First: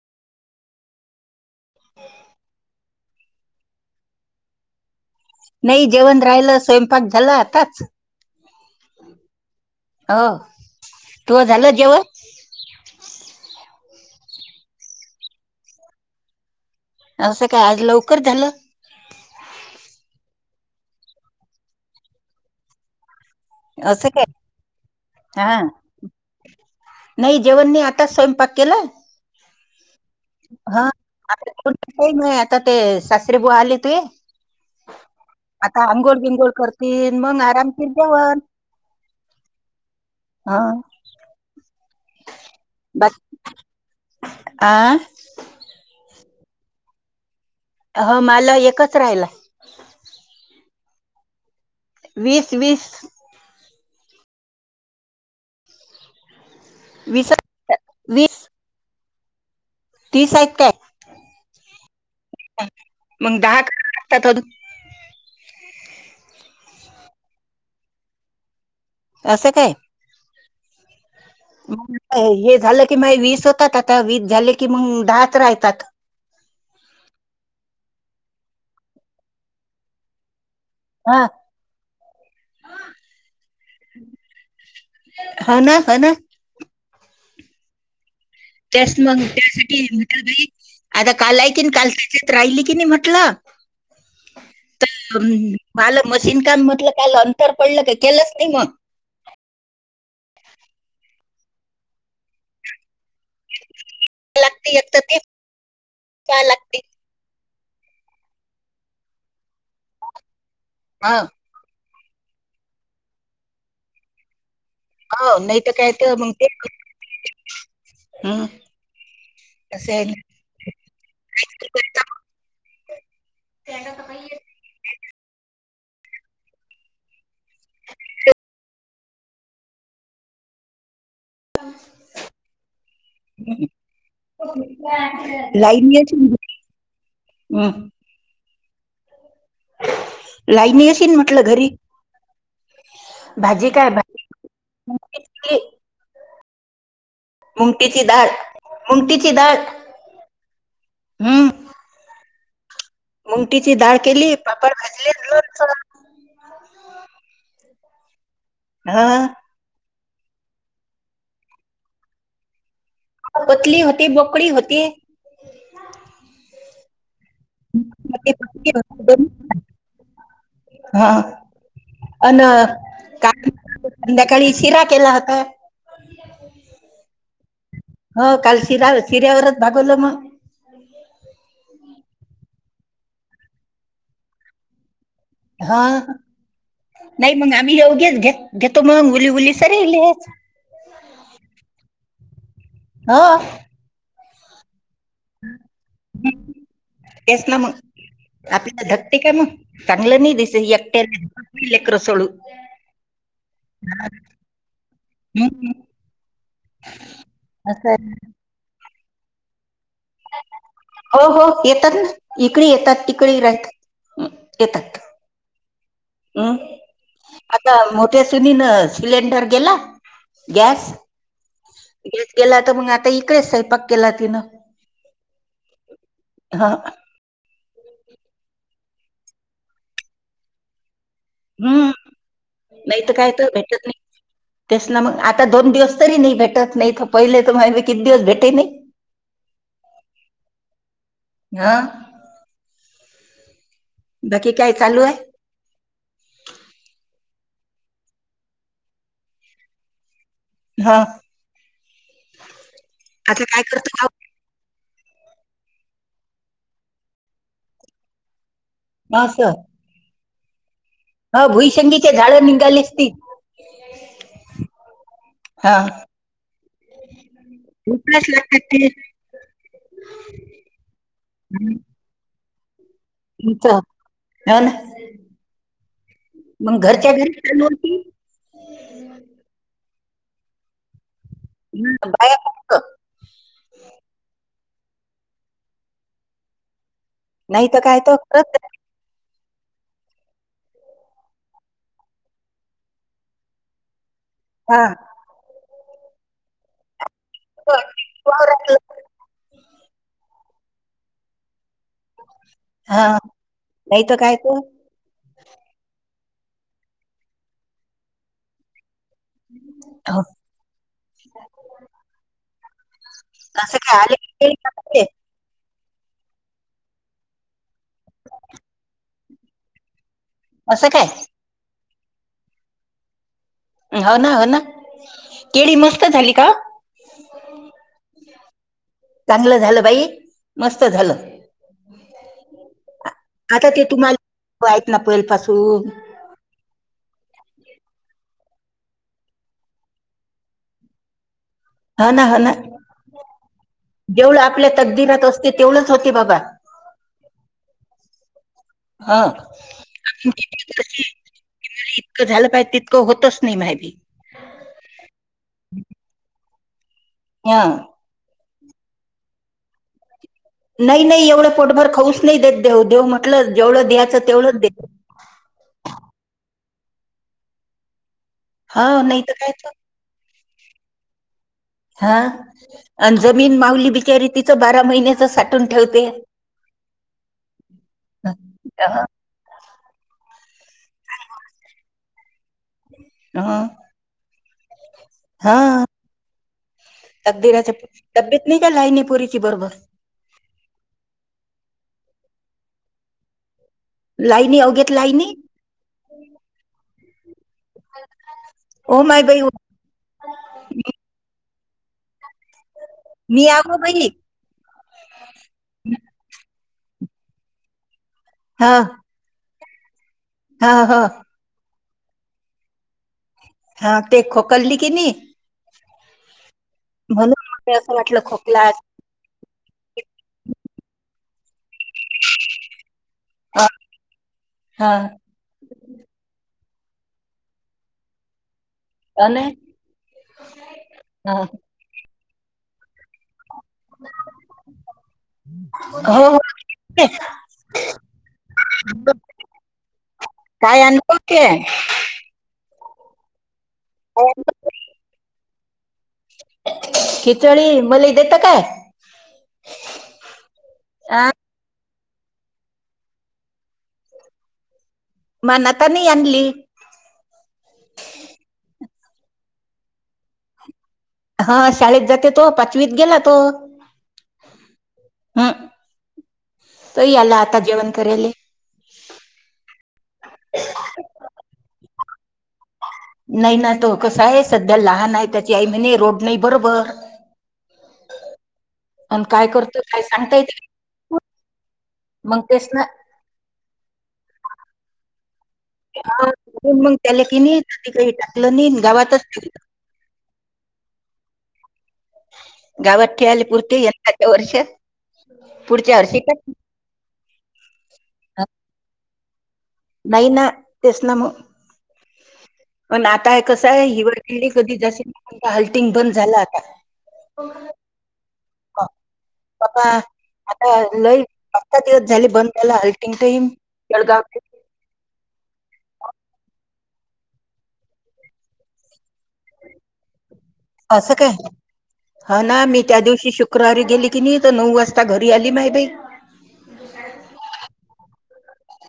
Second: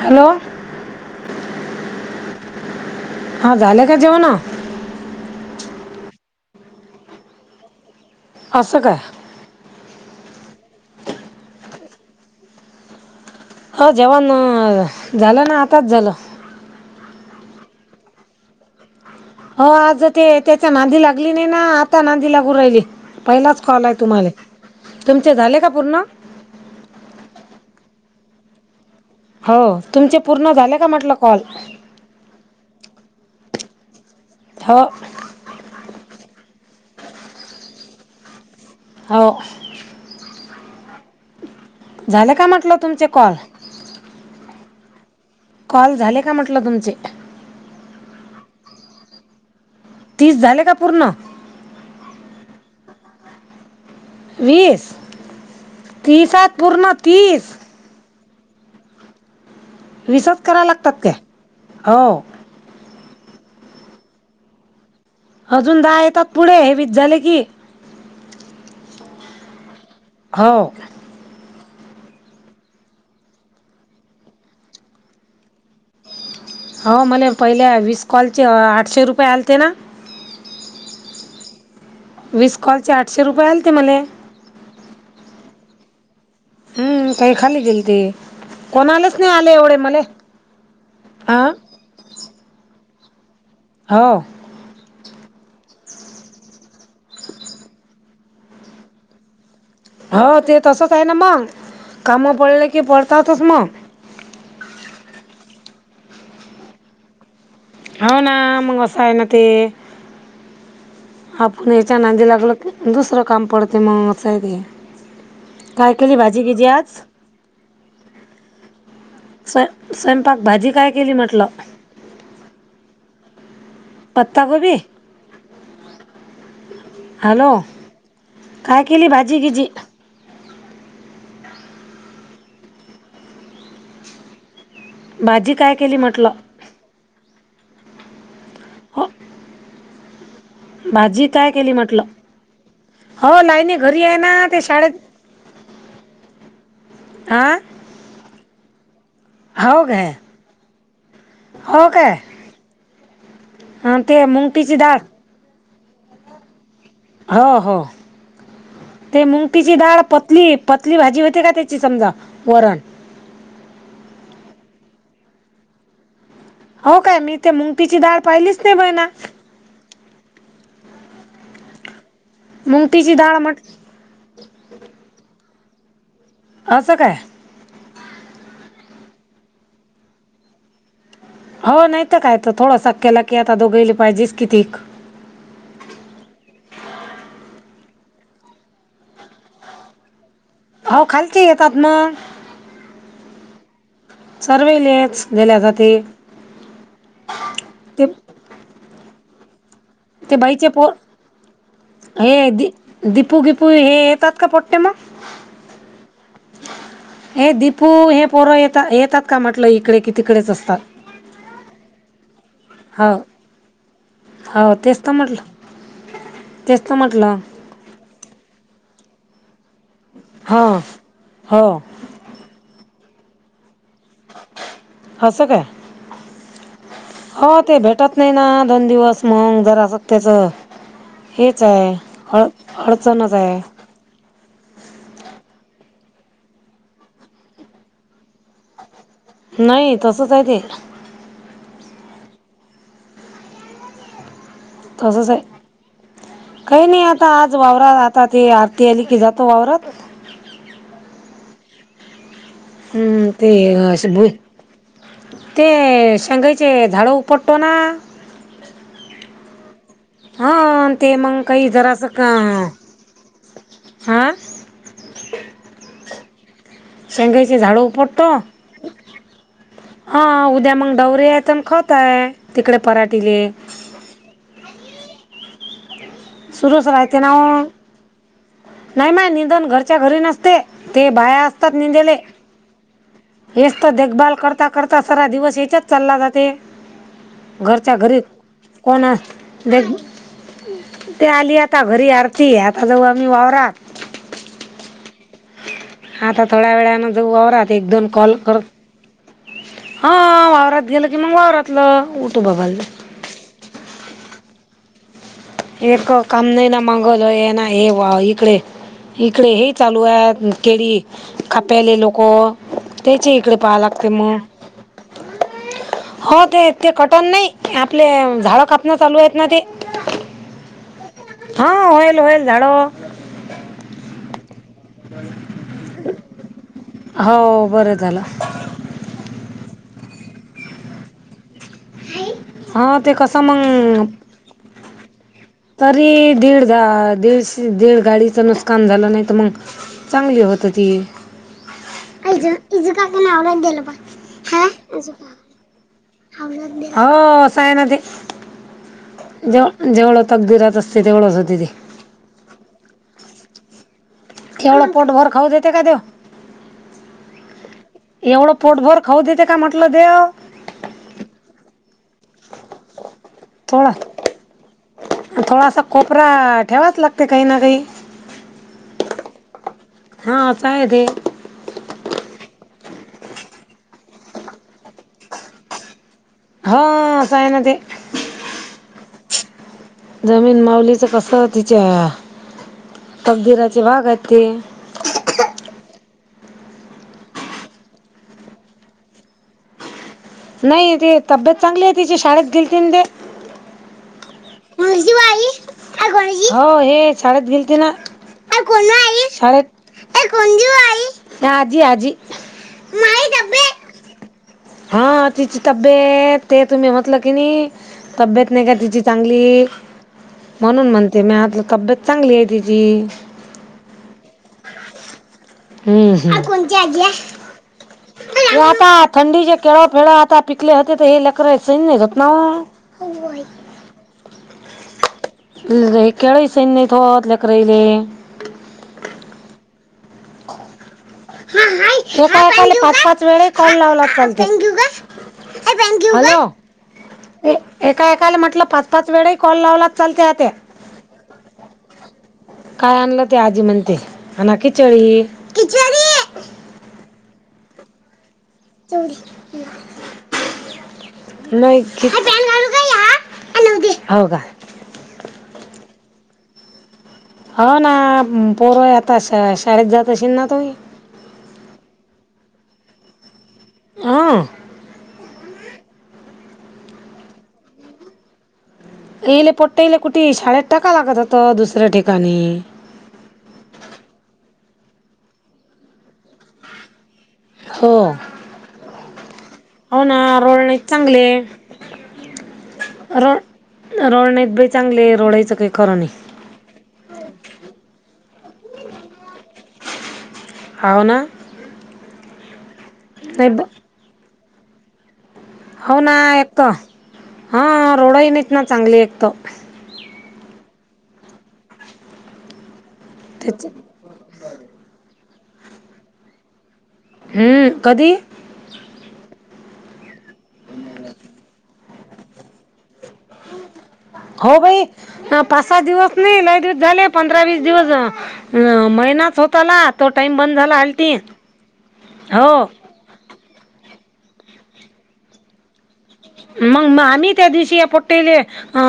Hello. [inaudible] [unintelligible] हा झाले का जेवणा. नाही जेवण राहिलं स्वयंपाक झाला आताच. अससं का. हो तू झालं जेव्हा. अ जेवण झालं ना आताच झालं. असं काय आज लवकर झालं. हो आज ते त्याच्या नांदी लागली नाही ना आता नांदी लागू राहिली. पहिलाच कॉल आहे असं काय तुम्हाला तुमचे झाले हा का पूर्ण. नाही जेवण नाही आता स्वयंपाक केला. हो तुमचे पूर्ण झाले हा का म्हटलं कॉल. आता जेवण काही नाही आता ते सासरी बू आले त हो आता आंघोळ बंगोळ कर. मग आराम कर जेवण. हो. हा. झालं का म्हटलं तुमचे बाकी कॉल. आ कॉल झाले का म्हटलं तुमचे. ह मला एकच राहिला. तीस झाले का पूर्ण. वीस वीस. वीस तसात पूर्ण वीस तीस. वीस. तीस रिसर्च आहेत कराला काय लागतात का हो. मग दहा त लागतात हो. अजून द येतात पुढे हेवीत झाले की. असं काय. हो. मग हे झालं की वीस होतात आता वीस झाले की मग दहाच राहतात. हो मला पहिल्या विसकॉलचे आठशे रुपये आलते ना. व. विीस कॉलचे आठशे रुपये आले ते मला. हा ना हा ना. हम्म काही खाली गेलती. त्यास मग त्यासाठी म्हटई आता काल हा आहे की काल त्याच्यात राहिली की नाही म्ह. हो. आलं मशीन काम म्हटलं कालं अंतर पडलं का केलंच नाही मग. हो ते तसच आहे ना मंग काम पडले की पडतातच मग. लागते एक तर ते का लागते. हो ना मग अस आहे ना ते. हा आपण याच्या नांदी लागल क दुसरं काम पडते मग. हो नाही तर काय केली तर मंग भाजी ते गिजी आज हम्. स् स्वयंपाक भाजी काय केली म्हटलं. पत्ता कोोबी. हॅलो. टाकली भाजी कि जी. भाजी [unintelligible] [inaudible] काय लाईन केली म्हटलं हम्म हो लाईन येशील भाजी म्हटलं काय घरी केली म्हटलं? हो भाजी लाईनी काय घरी भाजी आहे ना ते शाळेत मुंगटीची केली, हा मुंगटीची धाळ हो काय हं, हो काय मुंगटीची डाळ अन ते केली पापड मुंगटीची डाळ भाजली़ लोणचं हो हो ते हं, मुंगतीची डाळ पतली पतली भाजी होते का त्याची समजा वरण पतली होती बकडी होती हो काय मी ते मुंगटीची डाळ मध्ये पाहिलीच पक्की नाही बहिना होती हा. अन मुंगटीची डाळ काय म्हट संध्याकाळी शिरा केला होता असं काय? रा सिऱ्यावरच भागवलं मग हो नाही काय थोडं खक्याला की आता दोघैली पाहिजे कितीक हा नाही मग आम्ही जाऊत घेत घेतो मग मुली उली सरीली हो खालचे येतात मग हा. सर्वेलेच गेल्यासाठी ते ते ठीक काय मग चांगलं नाही ते दिस बाईचे पोर एकट्या लेकरू सोडू हे दि दीपू गिपू हे येतात का पोट्टे मग हम्म. हे असं दीपू आहे. हे पोर येत येतात का म्हटलं इकडे की तिकडेच असतात हो हो एकेतन तिकडे येतात हो तिकडे रा हो येतात तेच तर म्हटलं तेच तर म्हटलं हम्म आता मोठ्या सुनीन सिलेंडर गेला? हो गॅस हो गॅस गेला तर मग आता इकडेच प केला तिनं असं काय हा हो ते भेटत नाही ना दोन दिवस मग जरा सत्याच. हम्म नाही तर काय तर आहे भेटत नाही तेस ना मग आता दोन दिवस. तरी नाही भेटतं नाही पहिले तर मा किती दिवस भेटे नाही नाही तसंच आहे ते हा. बाकी? काय चालू आहे तसंच आहे काही नाही आता आज वावरात आता ती आरती आली की जातो वावरात हा. हम्म ते शबु ते शेगायचे झाड उपटटो ना मास हा. ते मग ह काही जरासं भुईशंगीचे का झाड निघाली असती हा हा. शेंगाईचे झाडू उपडतो उकडाच लागतात ते हा उद्या मग डवरे आहे तरण हं, खतय तिकडे पराठीले तुमचं हो ना मग सुरूच घरच्या राहते ना घरी चालू होती नाही मा निधन घरच्या घरी नसते ते बाया असतात हं, निंदेले. बाया फक्त हेच तर देखभाल करता करता सरा दिवस याच्यात चालला जाते. नाही तर घरच्या काय तर घरी खरंच कोण ते आली आता घरी आरती आता जाऊ आम्ही वावररात हा! आता थोड्या वेळान जऊ वावरात एक दोन कॉल कर वावरातलं. हा वावरात गेलं की मग वावरात. हा नाही तर काय [unintelligible] तर एक काम नाही ना मंगल हे ना हे वा इकडे. इकडे हे चालू हो. आहे केडी खप्याले लोक. त्याच्या इकडे असं पाहां काय लागते आले म. की ते हो ते ते कटण नाही आपले झाड कापणं चालू आहेत ना ती. असं काय. होईल होईल झाडो. हो ना हो ना केळी मस्त झाली हो. हो बरं झालं चांगलं झालं बाई मस्त झालं. हा ते कसं आता ते मंग तुम्हाला [unintelligible] तरी दीड जा दीडशी दीड गाडीचं नुकसान झालं नाही तर मग चांगली होत ती. हा ना हा ना जेवढं आपल्या तकदीरात [unintelligible] असते तेवढंच होते बाबा हो साय नदी हा जेव जेवढं तगदीरात असते तेवढंच होती तेी. इतकं झालं पाहिजे तितकं होतच नाही [unintelligible] केवढं पोटभर खाऊ देते का देव. हा. एवढं पोटभर खाऊ देते का म्हटलं देव. नाही नाही एवढं पोटभर खाऊ नाही देत देव देव म्हटलं जेवढं थोडा द्यायचं तेवढंच देतो. थोडासा कोपरा ठेवाच लागते काही ना काही. हा नाही तर कायच. हां अस आहे ते. हा आणि जमीन मावली बिचारी तिचं बारा महिन्याच साठून ठेवते. हो अस आहे ना ते. हा जमीन माउलीच कस तिच्या हा. तकदीराचे भाग आहेत ते, हा. तकदीराच्या तब्येत नाही का झायली पोरीची बरोबर. नाही ते तब्येत चांगली आहे तिची शाळेत गेलली न ती. लाईनी अवघेत लाईनी हो हे. शाळेत गेलती ना ओ माय बाई शाळेत त्या आजी आजी. माझी मी अगो तब्येत बाई. हा तिची तब्येत ते तुम्ही म्हटलं की नई. तब्येत नाही हा का तिची चांगली हा म्हणून हा म्हणते मी आ तब्येत चांगली आहे तची. हा ते खोकल्ली कि नी. हम्म हम् मला असं वाटलं खोकला आता थंडीचे केळ फळ आता पिकले होते तर हे लकर आहे. [unintelligible] हा, हा. सन नाही त होत लकरइले. अन? हा. एका एकाले पाच पाच वेळे कॉल लावला चालतो हो हो हॅलो. एका एकाला म्हटलं पाच पाच वेळाही कॉल लावलात चालत आत्या. काय [unintelligible] काय आणलं ते आजी [unintelligible] [unintelligible] खचळे मले आ, नाही हो का मनातानी आणली हो ना पोर आता शाळेत जातशील ना तुही हा शाळेत जाते तो पाचवीत गेला तो हा हम् तही आला आता जेवण करायले. येले पट्टईले कुठे शाळेत टाका लागत होता दुसऱ्या ठिकाणी नाही ना तो कस आहे सध्या लहान आहे त्याची आई म्हणे रोड नाही बरोबर हो आणि काय करतो हो काय ना सांगता येते रळ नाही चांगले मग तेच ना र रोड नाहीत बाई चांगले रोडय मग त्याला की नाही काही टाकलं नाही गावातच हाव ना गावात ठेळाले नाही ब- पुरते यंदाच्या वर्ष हो ना एकत हा रोडही नाहीच ना चांगली एकत नाही ना तेसलामु पण आता हे त्याच कसं आहे हिवाळली कधी जास् हल्टिंग बंद झालं आता हम्म कधी? पा बा आता लय दिवस झाले बंदला हल्टीग टाईम हो भाई पाच सात दिवस नाही लाईट झाले पंधरा वीस दिवस महिनाच होत आला टाइम बंद झाला आलती असं काय हा हो ना मी त्या दिवशी श शुक्रारी गेली की नाही तर नऊ वाजता घरी आली माय बाई मग मग आम्ही त्या दिवशी या पट्टले अ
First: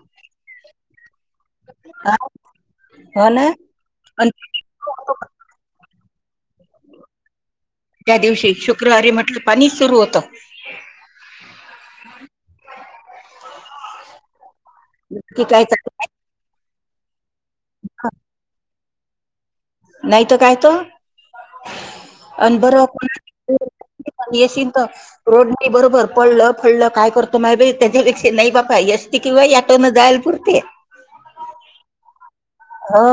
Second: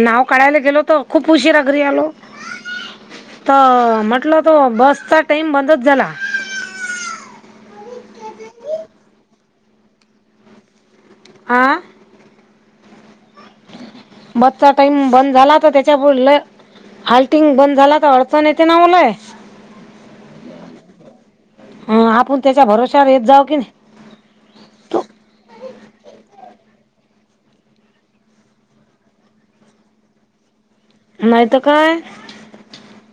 नाव काढायला गेलो होतो. खूप उशीरा घरी आलो. हा हो ना तर आणि म्हटलं तो बसचा टाइम बंदच झाला. त्या दिवशी शुक्रवारी म्हटलं पाणी सुरू होतं. हा बसचा टाईम बंद की झाला काय तर चालू त्याच्या आहे? बोल आल्टिंग बंद झाला तर अडचण येते ना ओलाय नाहीत काय त आपण अन त्याच्या बर भरोश्यावर येत जाऊ की नाही तर रोड नाही बरोबर पड फडलं काय करत मा त्याच्यापेक्षा नाही बापा यश किंवा याटोन जायल पुरते नाहीय तकाय हा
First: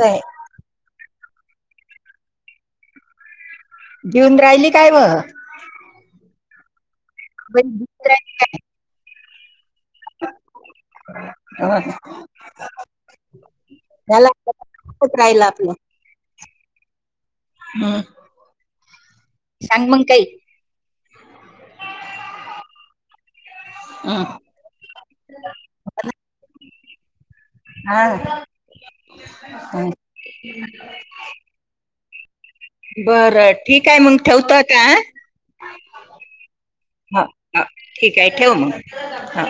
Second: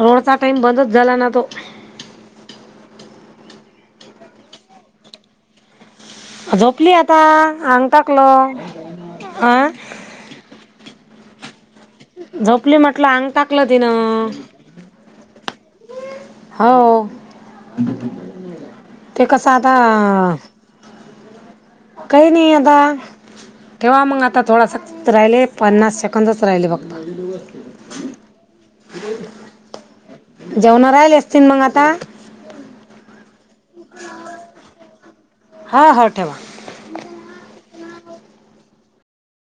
रोडचा टाईम बंदच झाला ना तो घेऊन राहिली काय म झोपली आता अंग टाकल अं [unintelligible] हो झाला झोपली म्हटलं अंग टाकलं तिनं राहिल आपलं हो हं. ते कसं आता सांग मग काही काही नाही अदा ठेवा मग हं. आता थोडा सक्त राहिले पन्नास सेकंदच राहिले बघता हा हं. जेवणा राहिल असतील मग आता बरं ठीक आहे मग ठेवतो का हा हो ठेवा हा ठीक आहे ठेव मग हां